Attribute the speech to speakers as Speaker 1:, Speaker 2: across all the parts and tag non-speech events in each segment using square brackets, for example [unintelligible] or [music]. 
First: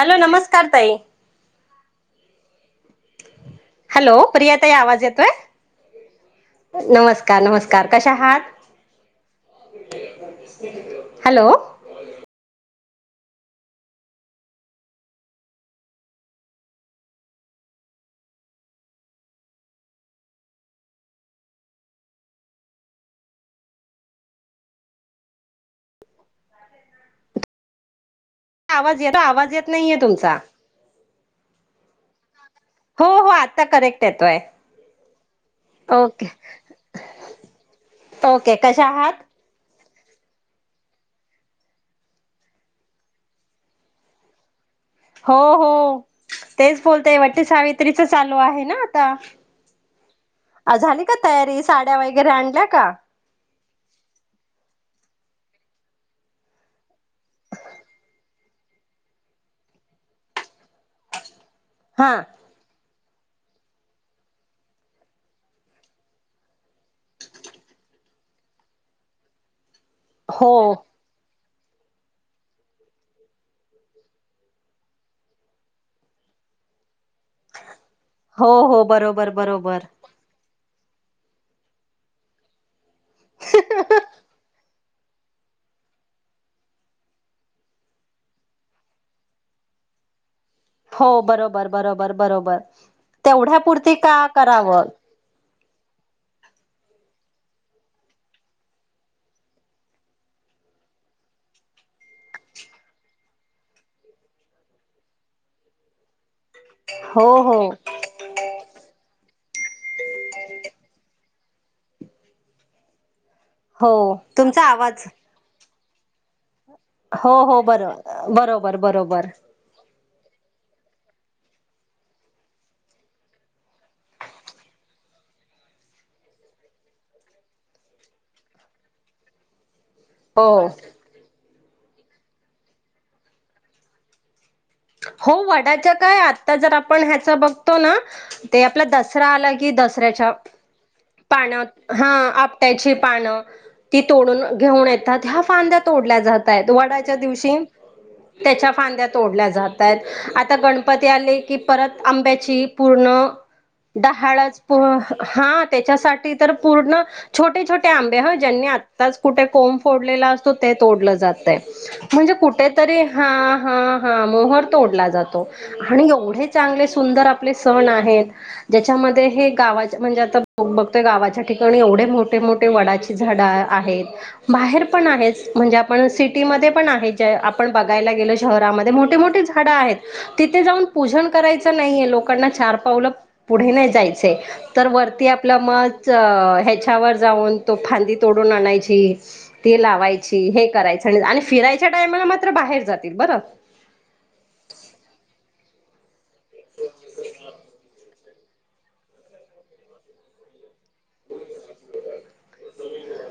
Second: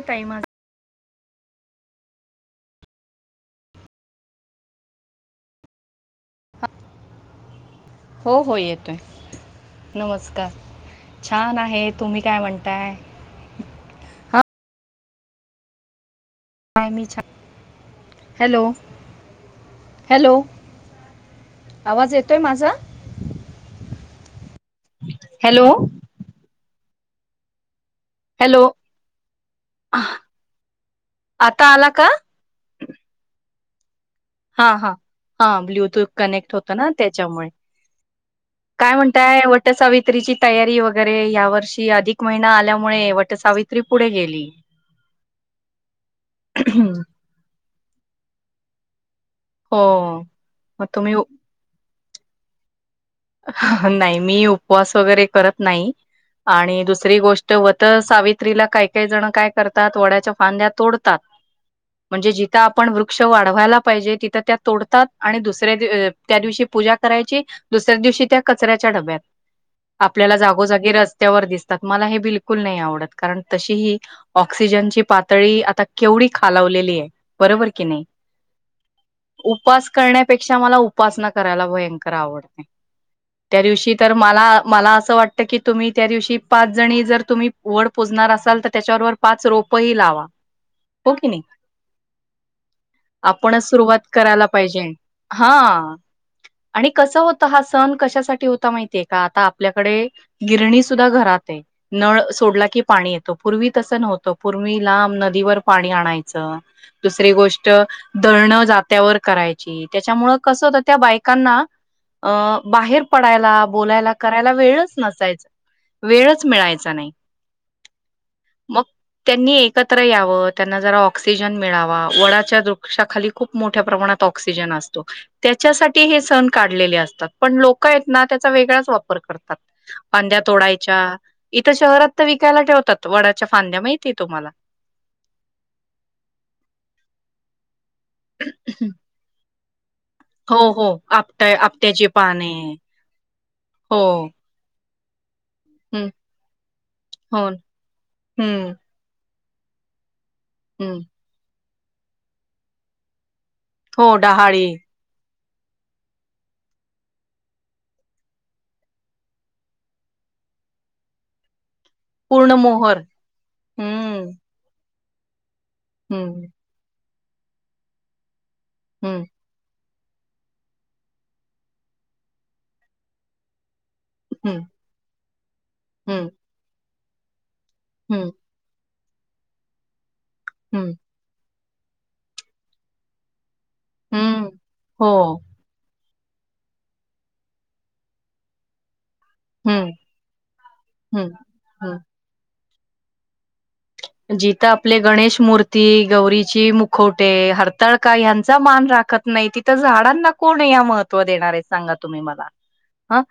Speaker 1: Hello
Speaker 2: माझा
Speaker 1: नमस्कार ताई. हॅलो प्रिया ताई आवाज येतोय, नमस्कार नमस्कार. कशा
Speaker 2: हो
Speaker 1: आहात?
Speaker 2: हो येतोय नमस्कार,
Speaker 1: हॅलो.
Speaker 2: छान आहे तुम्ही काय म्हणताय. मी छान, हॅलो हॅलो आवाज येतोय माझा. हॅलो. हॅलो
Speaker 1: आवाज येतो आवाज येत नाहीये तुमचा.
Speaker 2: आता आला का?
Speaker 1: हो हो आता करेक्ट येतोय.
Speaker 2: हा हा, हा ब्लुटूथ
Speaker 1: ओके
Speaker 2: कनेक्ट होत ना त्याच्यामुळे,
Speaker 1: ओके कशा
Speaker 2: काय
Speaker 1: आहात?
Speaker 2: म्हणताय वटसावी सावित्रीची तयारी वगैरे या वर्षी अधिक महिना आल्यामुळे वटसावित्री पुढे गेली.
Speaker 1: हो हो, तेच बोलत वटसावित्रीच चालू आहे ना. ता.
Speaker 2: हो
Speaker 1: अ
Speaker 2: मग
Speaker 1: झाली
Speaker 2: तुम्ही
Speaker 1: का तयारी सा ड्या वगैरे आणल्या का?
Speaker 2: नाही मी उपवास वगैरे करत नाही आणि दुसरी गोष्ट वटसावित्रीला काही काही जण काय करतात वड्याच्या फांद्या तोडतात.
Speaker 1: हा
Speaker 2: म्हणजे जिथं आपण वृ वृक्ष वाढवायला पाहिजे तिथ त्या तोडतात आणि दुसऱ्या त्या दिवशी पूजा करायची. दिवशी त्या कचऱ्याच्या डब्यात आपल्याला
Speaker 1: हो
Speaker 2: जागोजागी रस्त्यावर दिस मला हे बिलकुल नाही आवडत कारण तशी ही ऑक्सिजनची पातळी आता केवढी खालावलेली आहे. बरोबर कि नाही
Speaker 1: हो हो बरोबर बरोबर.
Speaker 2: उपस करण्यापेक्षा मला उपासना करायला भयंकर आवडते. त्या दिवशी तर मला मला असं वाटतं की तुम्ही त्या दिवशी पाच जणी जर तुम्ही वड पोजणार असाल तर त्याच्याबरोबर पाच रोपही लावा.
Speaker 1: हो
Speaker 2: की नाही
Speaker 1: बरोबर बरोबर बरोबर
Speaker 2: आपणच
Speaker 1: तेवढ्यापुरती
Speaker 2: सुरुवात
Speaker 1: का
Speaker 2: करायला पाहिजे.
Speaker 1: करावं.
Speaker 2: हा आणि कस होत. हा सण कशासाठी होता माहितीये का आता आपल्याकडे गिरणी सुद्धा घरात आहे. नळ सोडला की पाणी येतो पूर्वी तसं नव्हतं पूर्वी लांब नदीवर पाणी आणायचं. च
Speaker 1: हो
Speaker 2: दुसरी
Speaker 1: हो
Speaker 2: गोष्ट धलण जात्यावर करायच. त्याच्यामुंळ कसं होत त्या बायकांना अ बाहेर पडायला
Speaker 1: हो
Speaker 2: बोलायला करायला
Speaker 1: तुमचा
Speaker 2: वेळच
Speaker 1: आवाज
Speaker 2: नसायच. वेळच मिळायच
Speaker 1: हो हो बरो बरोबर बरोबर.
Speaker 2: त्रय याव त्यांना जरा ऑक्सिजन मिळावा वडाच्या वृक्षाखाली खूप मोठ्या प्रमाणात ऑक्सिजन असतो. त्याच्यासाठी हे सण काढलेले अस पण लोक आहेत ना त्याचा वेगळाच वापर करतात. फाद्या
Speaker 1: हो
Speaker 2: तोडायच्या. इथं शहरात तर विकायला ठेवतात वडाच्या फांद्या माहिती आहे तुम्हाला?
Speaker 1: हो वडाच्या काय आता जर आपण ह्याच बघ तो ना, ते आपला दसरा आ की दस
Speaker 2: हो हो
Speaker 1: [unintelligible]
Speaker 2: आपट्या
Speaker 1: पान
Speaker 2: आपट्याची
Speaker 1: हा
Speaker 2: पाने
Speaker 1: आपट्याची पान,
Speaker 2: हो
Speaker 1: ती तोडून घेऊन य [unintelligible] फांद्या
Speaker 2: हम्म
Speaker 1: तोडल्या जात आहेत वडाच्या
Speaker 2: हो
Speaker 1: दिवशी,
Speaker 2: हम्म
Speaker 1: त्याच्या फांद्या तोडल्या जात तात. आता
Speaker 2: हम्म
Speaker 1: गणपती आले की परत आंब्याची पूर्ण
Speaker 2: हो
Speaker 1: डहाळच
Speaker 2: डहाळी
Speaker 1: [unintelligible] हा त्याच्यासाठी तर पूर्ण छोटे छोटे आंबे ह ज्यांनी आत्ताच कुठे कोंब फोडलेला असतो ते तोडलं जात आहे. म्हणजे
Speaker 2: पूर्ण मोहर
Speaker 1: कुठेतरी हा हा
Speaker 2: हम्म
Speaker 1: हा मोहर फोडला जातो. आणि एवढे चांगले सुंदर आपले सण आहेत. ज्याच्यामध्ये हे गावाचे म्हणजे आता ब बघतोय गावाच्या ठिकाणी एवढे मोठे मोठे वडाची झाडं आहेत. बाहेर पण आहे म्हणजे आपण सिटीमध्ये पण आहे. [inaudible] आपण बघायला गेलो शहरामध्ये मोठ मोठे मोठे झाडे खडा आहेत तिथे जाऊन पूजन करायचं नाहीये लोकांना चछार पावलं पुढे नाही जायचे तर वरती
Speaker 2: हो.
Speaker 1: आपल्या म ह्याच्यावर जाऊन तो फांदी तोडून आणायची ती
Speaker 2: हं,
Speaker 1: लावायची हे करायचं आणि
Speaker 2: हं,
Speaker 1: आणि फिरायच्या
Speaker 2: हं.
Speaker 1: टायमला मात्र बाहेर जातील बर
Speaker 2: जिथं आपले गणेश मूर्ती गौरीची मुखोटे हरताळ का ह्यांचा मान राखत नाही तिथं झाडांना कोण महत्व देणार आहे सांगा तुम्ही मला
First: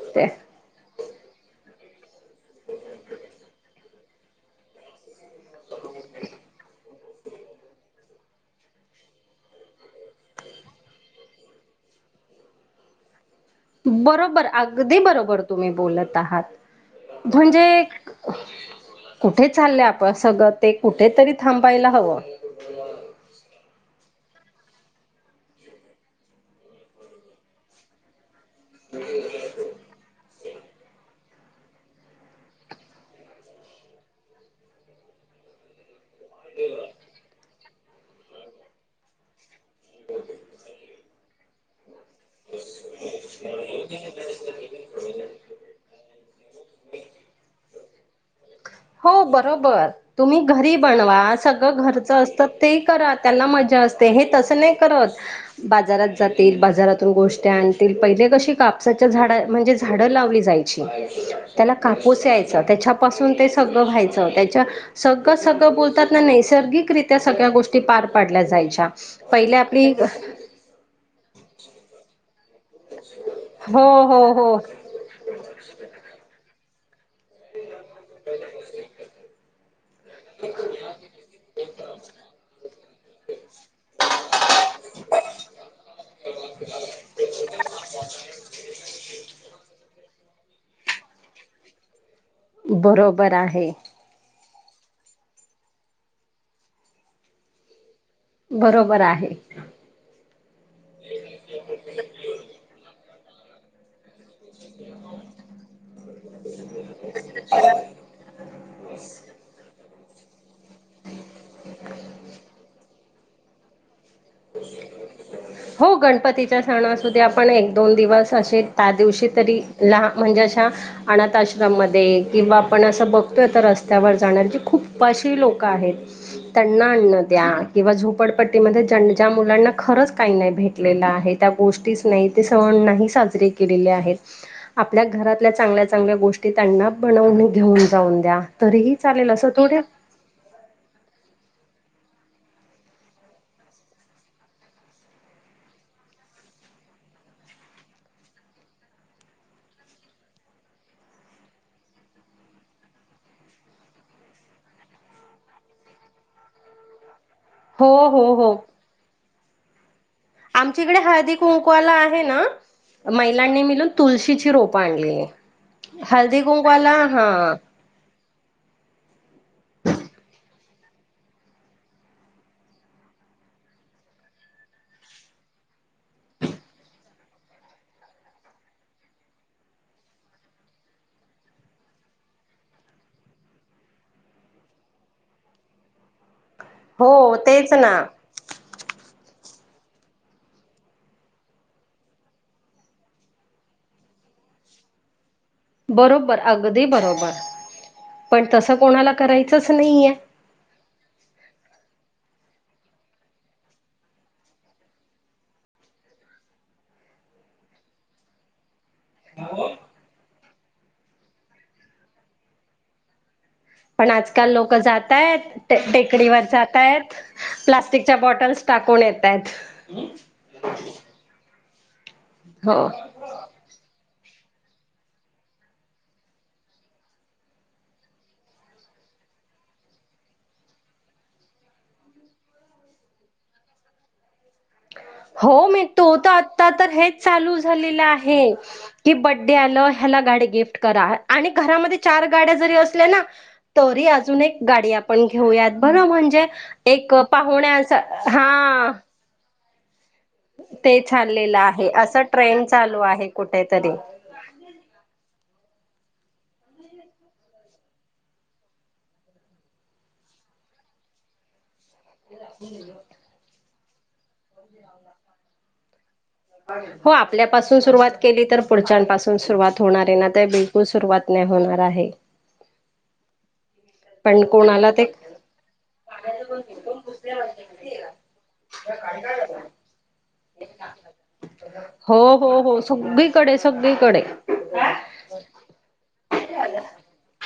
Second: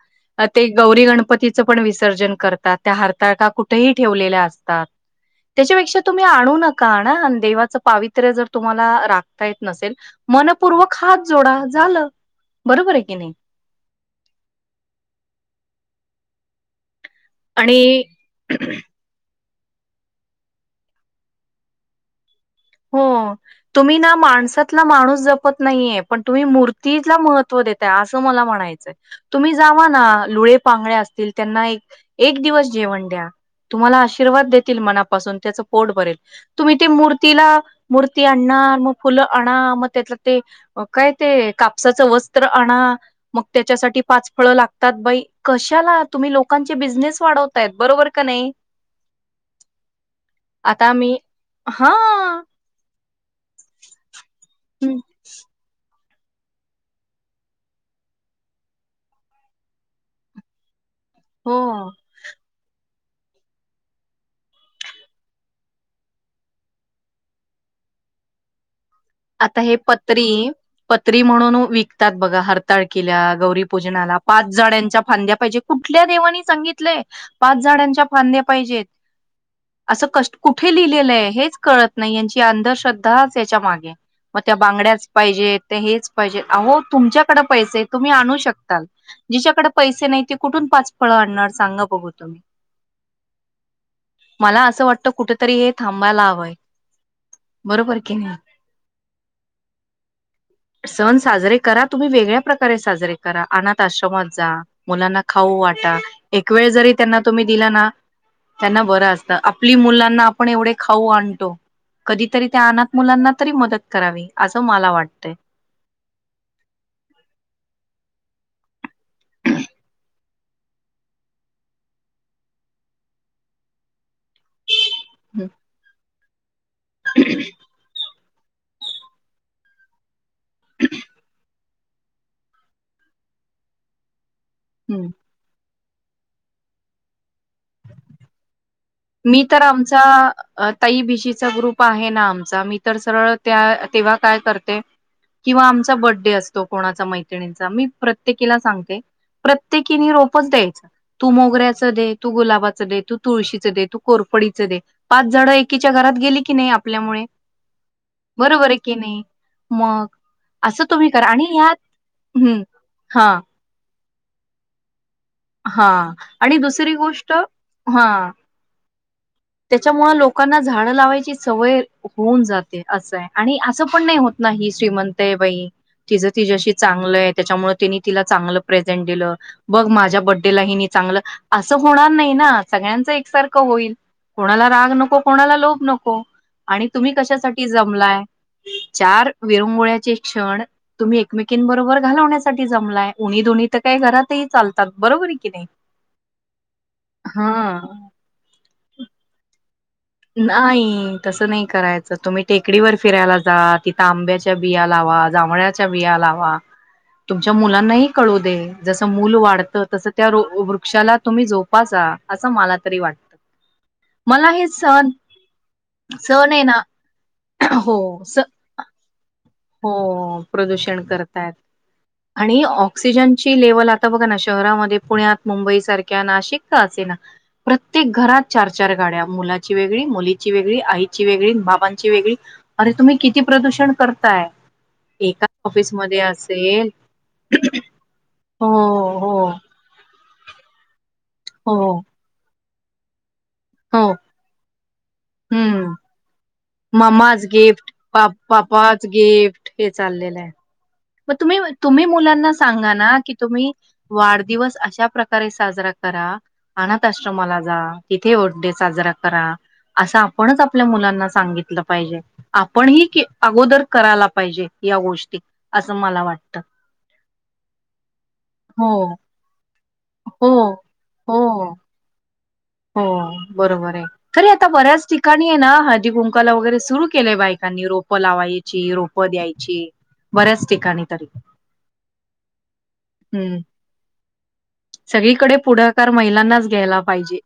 Speaker 2: ते गौरी गणपती पतीच पण विसर्जन करतात त्या हरताळका कुठेही ठेवलेल्या असतात त्याच्यापेक्षा तुम्ही आणू नका आण देवाच पावित्र्य जर तुम्हाला राखता येत नसेल मनपूर्वक हात जोडा झालं बरोबर आहे की नाही
Speaker 1: बरोबर अगदी बरोबर तुम्ही बोलत आहात
Speaker 2: आणि
Speaker 1: म्हणजे कुठे चालले आपण सगळं ते कुठेतरी थांबायला हवं
Speaker 2: हो तुम्ही ना माणसात माणूस जपत नाहीये पण तुम्ही मूर्तीला महत्व देताय असं मला म्हण म्हणायचंय तुम्ही जावा ना लुळे पांगळे असतील त्यांना एक एक दिवस जेवण द्या तुम्हाला आशीर्वाद देतील मनापासून त्याच पोट भरेल तुम्ही ते मूर्ती मूर्ती आणा मग फुलांना आणि त्यातलं काय ते कापसा च वस्त्र आणा मग त्याच्यासाठी पाच फळ लागतात बाई कशाला तुम्ही लोकांचे बिझनेस वाढवतायत बरोबर का नाही
Speaker 1: हो बरोबर तुम्ही घरी
Speaker 2: आता आम्ही
Speaker 1: बनवा सगळ
Speaker 2: हा
Speaker 1: घरच असतात ते करात त्यांना मजा असते हे तस नाही करत बाजारात जातील बाजारातून गोष्टी आणतील पहिले कशी कापसाच्या झाडा म्हणजे झाडं लावली जायची त्याला
Speaker 2: हो.
Speaker 1: कापूस यायचा त्याच्या पासून ते सगळं व्हायचं त्याच्या सगळं सगळं बोलतात ना नैसर्गिकरित्या सगळ्या गोष्टी पार पडल्या जायच्या पहिले
Speaker 2: आता हे
Speaker 1: आपली
Speaker 2: पत्री पत म्हणून विकतात बघा हर तळकील्या गौरी
Speaker 1: हो
Speaker 2: पूजनाला
Speaker 1: हो
Speaker 2: पाच
Speaker 1: हो
Speaker 2: जण्याांच्या फांद्या पाहिजे कुठल्या देवाांनी गित पाच झाडाचे ां पाहिजेत असं क कुठे लिहिलेलं आहे हेच कळत नाही यांची अंधश्रद्धा दहा याच्या माग मग त्या बांगड्याच पाहिजे हेच पाहिजे हो तुमच्याकडे पैसे तुम्ही आणू शकताल जिच्याकडे पैसे नाही. ते कुठून पाच फळं आणणार सांगा बघू तुम्ही
Speaker 1: बरोबर आहे.
Speaker 2: मला असं वाटत कुठेतरी हे थांबायला हवंय बरोबर की नाही.
Speaker 1: बरोबर आहे.
Speaker 2: सण साजरे करा तुम्ही वेगळ्या प्रकारे साजरे अनाथ आश्रम मुलांना खाऊ वाटा एक वेळ जरी त्यांना तुम्ही दिला ना त्यांना बर असत आपली मुला ना आपण एवढे खाऊ आणतो. कधीतरी आन - मुलांना तरी मदत करावी असं मला वाटतंय
Speaker 1: हो गणपतीच्या सणासध आपण एक दोन दिवस असे. त्या दिवशी तरी लहान म्हणजे अशा अनाथ आश्रममध्ये किंवा आपण असं बघतोय तर रस्त्यावर जाणार जी खूप उपाशी
Speaker 2: हम्म.
Speaker 1: लोक आहेत त्यांना अन्न द्या किंवा झप झोपडपट्टी मध्यें ज्या मुलांना खरंच काही नाही भेटलेला आहे त्या गोष्टी च नाही ते सण नाही साजरे केलेले आहेत. आपल्या घरातल्या चांगल्या चांगल्या गोष्टी त्यांना बनवूने घेऊन जाऊन दया.
Speaker 2: मी तर आमचा अअ ताई भिशीचा ग्रुप प आहे ना आमचा मी तर सरळ त्या तेव्हा काय करते किंवा आमचा बर्थडे असतो कोणाचा मैत्रिणींचा मी प्रत्येकीला सांगते प्रत्येकीनि रोपच द्यायच तू मोगऱ्याच दे तू गुलाबाचं दे तू तुळशीच दे तू कोरफडीच दे पाच झाड एकीच्या घरात गेली की नाही आपल्यामुळे
Speaker 1: हो हो हो
Speaker 2: बरोबर ये की नही. मग
Speaker 1: आमच्या
Speaker 2: असं
Speaker 1: इकडे
Speaker 2: तुम्ही करा
Speaker 1: हळदी
Speaker 2: आणि ह्यात
Speaker 1: कुंकवाला आहे ना
Speaker 2: हम्म हा
Speaker 1: महिलांनी मिलून तुलशीची रोपं आणली.
Speaker 2: ह
Speaker 1: हळदी
Speaker 2: आणि
Speaker 1: कुंकवाला
Speaker 2: दुसरी
Speaker 1: हा
Speaker 2: गोष्ट ह त्याच्यामुळे लोकांना झाड लावायची सवय होऊन जाते असआहे आणि अस पण नाही होत नाही श्रीमंत आहे बाई तिचं तिच्याशी चांगलंय त्याच्यामुळे तिनी तिला चांगल प्रेझेंट दिलं बघ माझ्या बड्डेलाही नि चांगलं असं होणार नाही ना सगळ्यांच एकसारखं होईल कोणाला राग नको कोणाला लोभ नको. आणि तुम्ही
Speaker 1: हो
Speaker 2: कशासाठी
Speaker 1: तेच ना
Speaker 2: जमलाय चार विरंगोळ्याचे क्षण तुम्ही एकमेकींबरोबर घालवण्यासाठी जमलाय. उणी दुणी तर काय घरातही चालत. [unintelligible]
Speaker 1: बरोबर अगदी बरोबर
Speaker 2: हा
Speaker 1: पण तस कोणाला करायचंच.. नाहीये
Speaker 2: नाही तसं नाही करायचं तुम्ही. टेकडीवर फिरायला जा तिथं आंब्याच्या बिया लावा जांभळाच्या बिया लावा तुमच्या मुलांनाही कळू दे जसं मूल वाढतं तसं त्या वृ वृक्षाला तुम्ही जोपासा असं मला तरी वाटतं.
Speaker 1: पण
Speaker 2: मला
Speaker 1: आजकाल
Speaker 2: हे
Speaker 1: लोक
Speaker 2: सण
Speaker 1: जातय टे टेकडीवर
Speaker 2: सण आहे ना
Speaker 1: जातयत
Speaker 2: हो
Speaker 1: प्लास्टिकच्या
Speaker 2: स
Speaker 1: बॉटल्स टाकून येतायेत.
Speaker 2: हो प्रदूषण करताय. रिकामा ऑडिओ आणि
Speaker 1: हो
Speaker 2: ऑक्सिजनची लेव्हल आता बघा ना कशी? शहरामध्ये पुण्यात मुंबई सारख्या नाशिक का असेना प्रत्येक घरात चार चार गाड्या मुलाची वेगळी, मुलीची वेगळी, आईची वेगळी बाबांची वेगळी अरे तुम्ही किती प्रदूषण कर काय?
Speaker 1: हो मी तू त आता तर हेच चालू झालेलं आहे
Speaker 2: हो,
Speaker 1: कीं,
Speaker 2: हो,
Speaker 1: बड्डे आलं, ह्याला गाडी गिफ्ट करा. आणि
Speaker 2: हो,
Speaker 1: घरामध्ये चार गाड्या जरी अस [unintelligible] तरी
Speaker 2: हो.
Speaker 1: अजून एक गाडी आपण घेऊयात
Speaker 2: हं.
Speaker 1: बघा म्हणजे एक
Speaker 2: मम्माज गिफ्ट,
Speaker 1: पाहुण्यांस अ
Speaker 2: पा
Speaker 1: हा....
Speaker 2: पापाज गिफ्ट हे चाललेलं आहे.
Speaker 1: ते
Speaker 2: मग
Speaker 1: चाललेलं
Speaker 2: तुम्ही
Speaker 1: आहे
Speaker 2: तुम्ही
Speaker 1: असा
Speaker 2: मुलांना
Speaker 1: ट्रेंड
Speaker 2: सांगा
Speaker 1: चालू
Speaker 2: ना
Speaker 1: आहे
Speaker 2: कि तुम्ही
Speaker 1: कुठेतरी
Speaker 2: वाढदिवस अशा प्रकारे सा साजरा करा अनाथ आश्रमाला जा तिथे वर् डे साजरा करा असं आपणच आपल्या मुलांना सांगितल.. पाहिजे आपण ही के आहोत. करायला पाहिजे या गोष्टी. असं मला वाटतं.
Speaker 1: हो आपल्यापासून सुरुवात केली तर
Speaker 2: हो
Speaker 1: पुढच्यापासून सुरुवात.. होणार आहे ना ते
Speaker 2: हो
Speaker 1: बिलकुल सुरुवात
Speaker 2: हो
Speaker 1: नाही होणार आहे.
Speaker 2: हो.. बरोबर आहे
Speaker 1: पण
Speaker 2: तरी आता
Speaker 1: कोणाला
Speaker 2: बऱ्याच
Speaker 1: ते
Speaker 2: ठिकाणी आहे ना, हळदीकुंकवाला वैगरे सुरु केलंय बायकांनी. रोप लावायची. रोप द्यायची. बऱ्याच ठिकाणी तरी
Speaker 1: हो हो हो सगळीकडे
Speaker 2: हम्
Speaker 1: सगळीकडे
Speaker 2: सगळीकडे पुढाकार महिलांनाच घ्यायला पाहिजे.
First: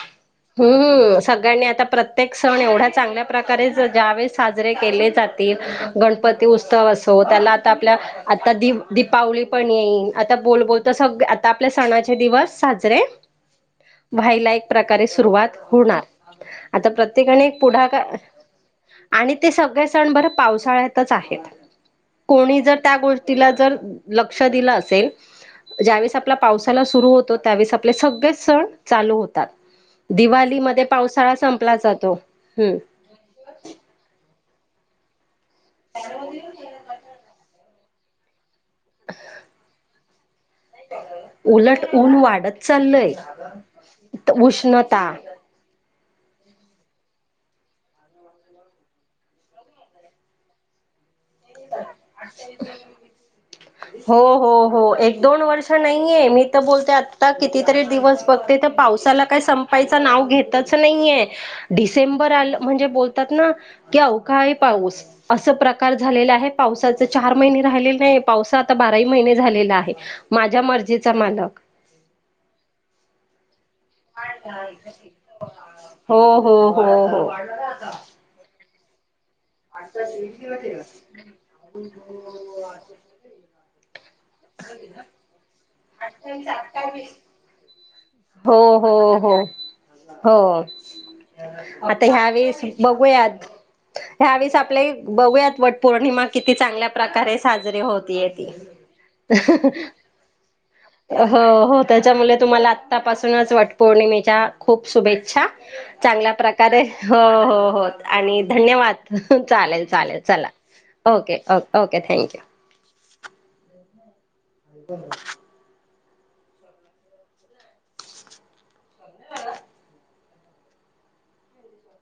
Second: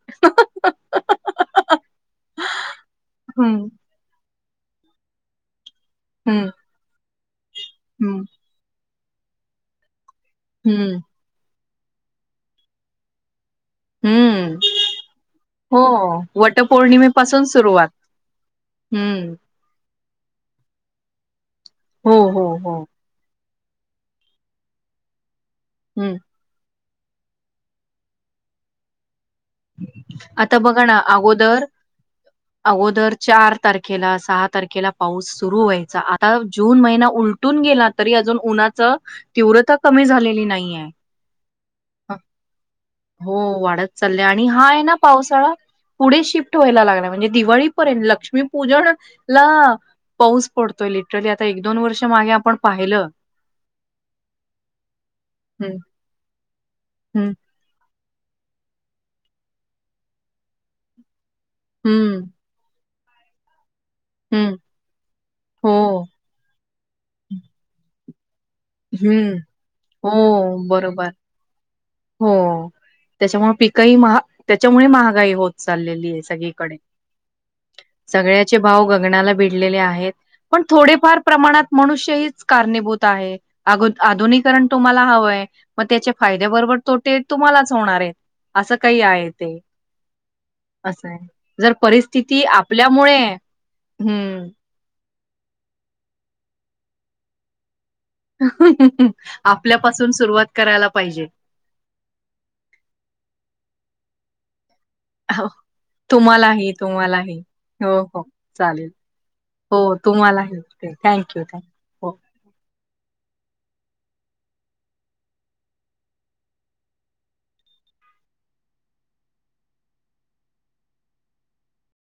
Speaker 1: हम्म सगळ्यांनी आता प्रत्येक सण एवढा चांगल्या
Speaker 2: हं,
Speaker 1: प्रकारेच जावेस साजरे केले जातील. गणपती
Speaker 2: हं,
Speaker 1: उत्सव असो त्याला आता आपल्या
Speaker 2: हं,
Speaker 1: आता दिव दीपावली पण येईल. आता बोल बोल तर
Speaker 2: हं,
Speaker 1: सगळ आता आपले सणाचे दिवस साजरे भाईला
Speaker 2: हं.
Speaker 1: एक प्रकार कारे सुरुवात
Speaker 2: हो,
Speaker 1: होणार आता
Speaker 2: वटपौर्णिमेपासून
Speaker 1: प्रत्येकाने
Speaker 2: सुरुवात.
Speaker 1: पुढाकार आणि
Speaker 2: हं.
Speaker 1: ते सगळे सण बर पावसाळ्यातच आहे येत
Speaker 2: हो, हो,
Speaker 1: कोणी
Speaker 2: हो.
Speaker 1: जर त्या गोष्टीला ल ज्यावेळेस
Speaker 2: हं.
Speaker 1: आपला पावस सुरू होतो त्यावेळेस आपले सगळेच सण चालू होतात
Speaker 2: आता बघा
Speaker 1: दिवाळीमध्ये
Speaker 2: ना
Speaker 1: पावसाळा
Speaker 2: अगोदर
Speaker 1: संपला जातो. हम्म
Speaker 2: अगोदर चार तारखेला सात तारखेला पाऊस सुरू व्हायचा आता जून महिना उलटून गेला त अजून उन तीव्र क झा नाही नाही आहे
Speaker 1: उलट ऊन वाढत चाललंय
Speaker 2: हो वाढत चालल आणि हा आहे ना
Speaker 1: उष्णता
Speaker 2: पावसाळा पुढे शिफ्ट व्हायला लागणार म्हणजे दिवाळीपर्यंत लक्ष्मीपूजन ला पाऊस पडतोय लिटरली. आता वर्ष मागे आपण पाहिलं.
Speaker 1: हो हो हो एक दोन वर्ष
Speaker 2: हं,
Speaker 1: नाहीये मी बोलते आता
Speaker 2: हं,
Speaker 1: कितीतरी दिवस बघते तर पावसाला काय संपायचं नाव घेतच नाहीये
Speaker 2: हं.
Speaker 1: डिसेबर आल म्हणजे बोल. बोलतात ना की अहो काय
Speaker 2: हं,
Speaker 1: पाऊस असं
Speaker 2: हो.
Speaker 1: प्रकार- आहे पावसाचे चार महिने राहिले- [unintelligible] पाऊस आता बाराही महिने
Speaker 2: हं.
Speaker 1: झालेला आहे
Speaker 2: हो,
Speaker 1: माझ्या
Speaker 2: बरोबर.
Speaker 1: मर्जीचा मालक.
Speaker 2: काही म त्याच्यामुळे महागाई होत चाललेली
Speaker 1: हो
Speaker 2: आहे
Speaker 1: हो
Speaker 2: सगळीकडे
Speaker 1: हो हो
Speaker 2: सगळ्याचे- भाव गगणाला- भिडलेले आहेत पण थोडेफार प्रमाणात मनुष्य हीच कारणीभूत आहेत. आगोद- आधुनिककरण तुम्हाला हवंय? मग त्याचे फायद्या बरोबर तोटे तुम्हालाच होणार आहेत असं
Speaker 1: हो
Speaker 2: काही
Speaker 1: हो
Speaker 2: आहे
Speaker 1: हो
Speaker 2: ते
Speaker 1: हो
Speaker 2: असं आहे जर
Speaker 1: आता
Speaker 2: परिस्थिती
Speaker 1: ह्यावेेळेस
Speaker 2: आपल्यामुळे हम्म-
Speaker 1: बघुयात वटपौर्णिमा किती चांगल्या प्रकारे साजरीे होत-
Speaker 2: [unintelligible]
Speaker 1: हो
Speaker 2: सुरुवात करायला पाहिजे.
Speaker 1: हो त्याच्यामुळे तुम्हाला आतापासूनच वाट पौर्णिमे- त्या खूप शुभेच्छा
Speaker 2: हो,
Speaker 1: चांगल्या
Speaker 2: तुम्हालाही,
Speaker 1: प्रकारे हो
Speaker 2: तुम्हालाही.
Speaker 1: हो आणि
Speaker 2: चालेल.
Speaker 1: धन्यवाद
Speaker 2: हो
Speaker 1: चालेल चालेल
Speaker 2: तुम्हाला
Speaker 1: चला
Speaker 2: thank you
Speaker 1: okay
Speaker 2: thank you
Speaker 1: okay okay
Speaker 2: हो
Speaker 1: थँक्यू. [unintelligible]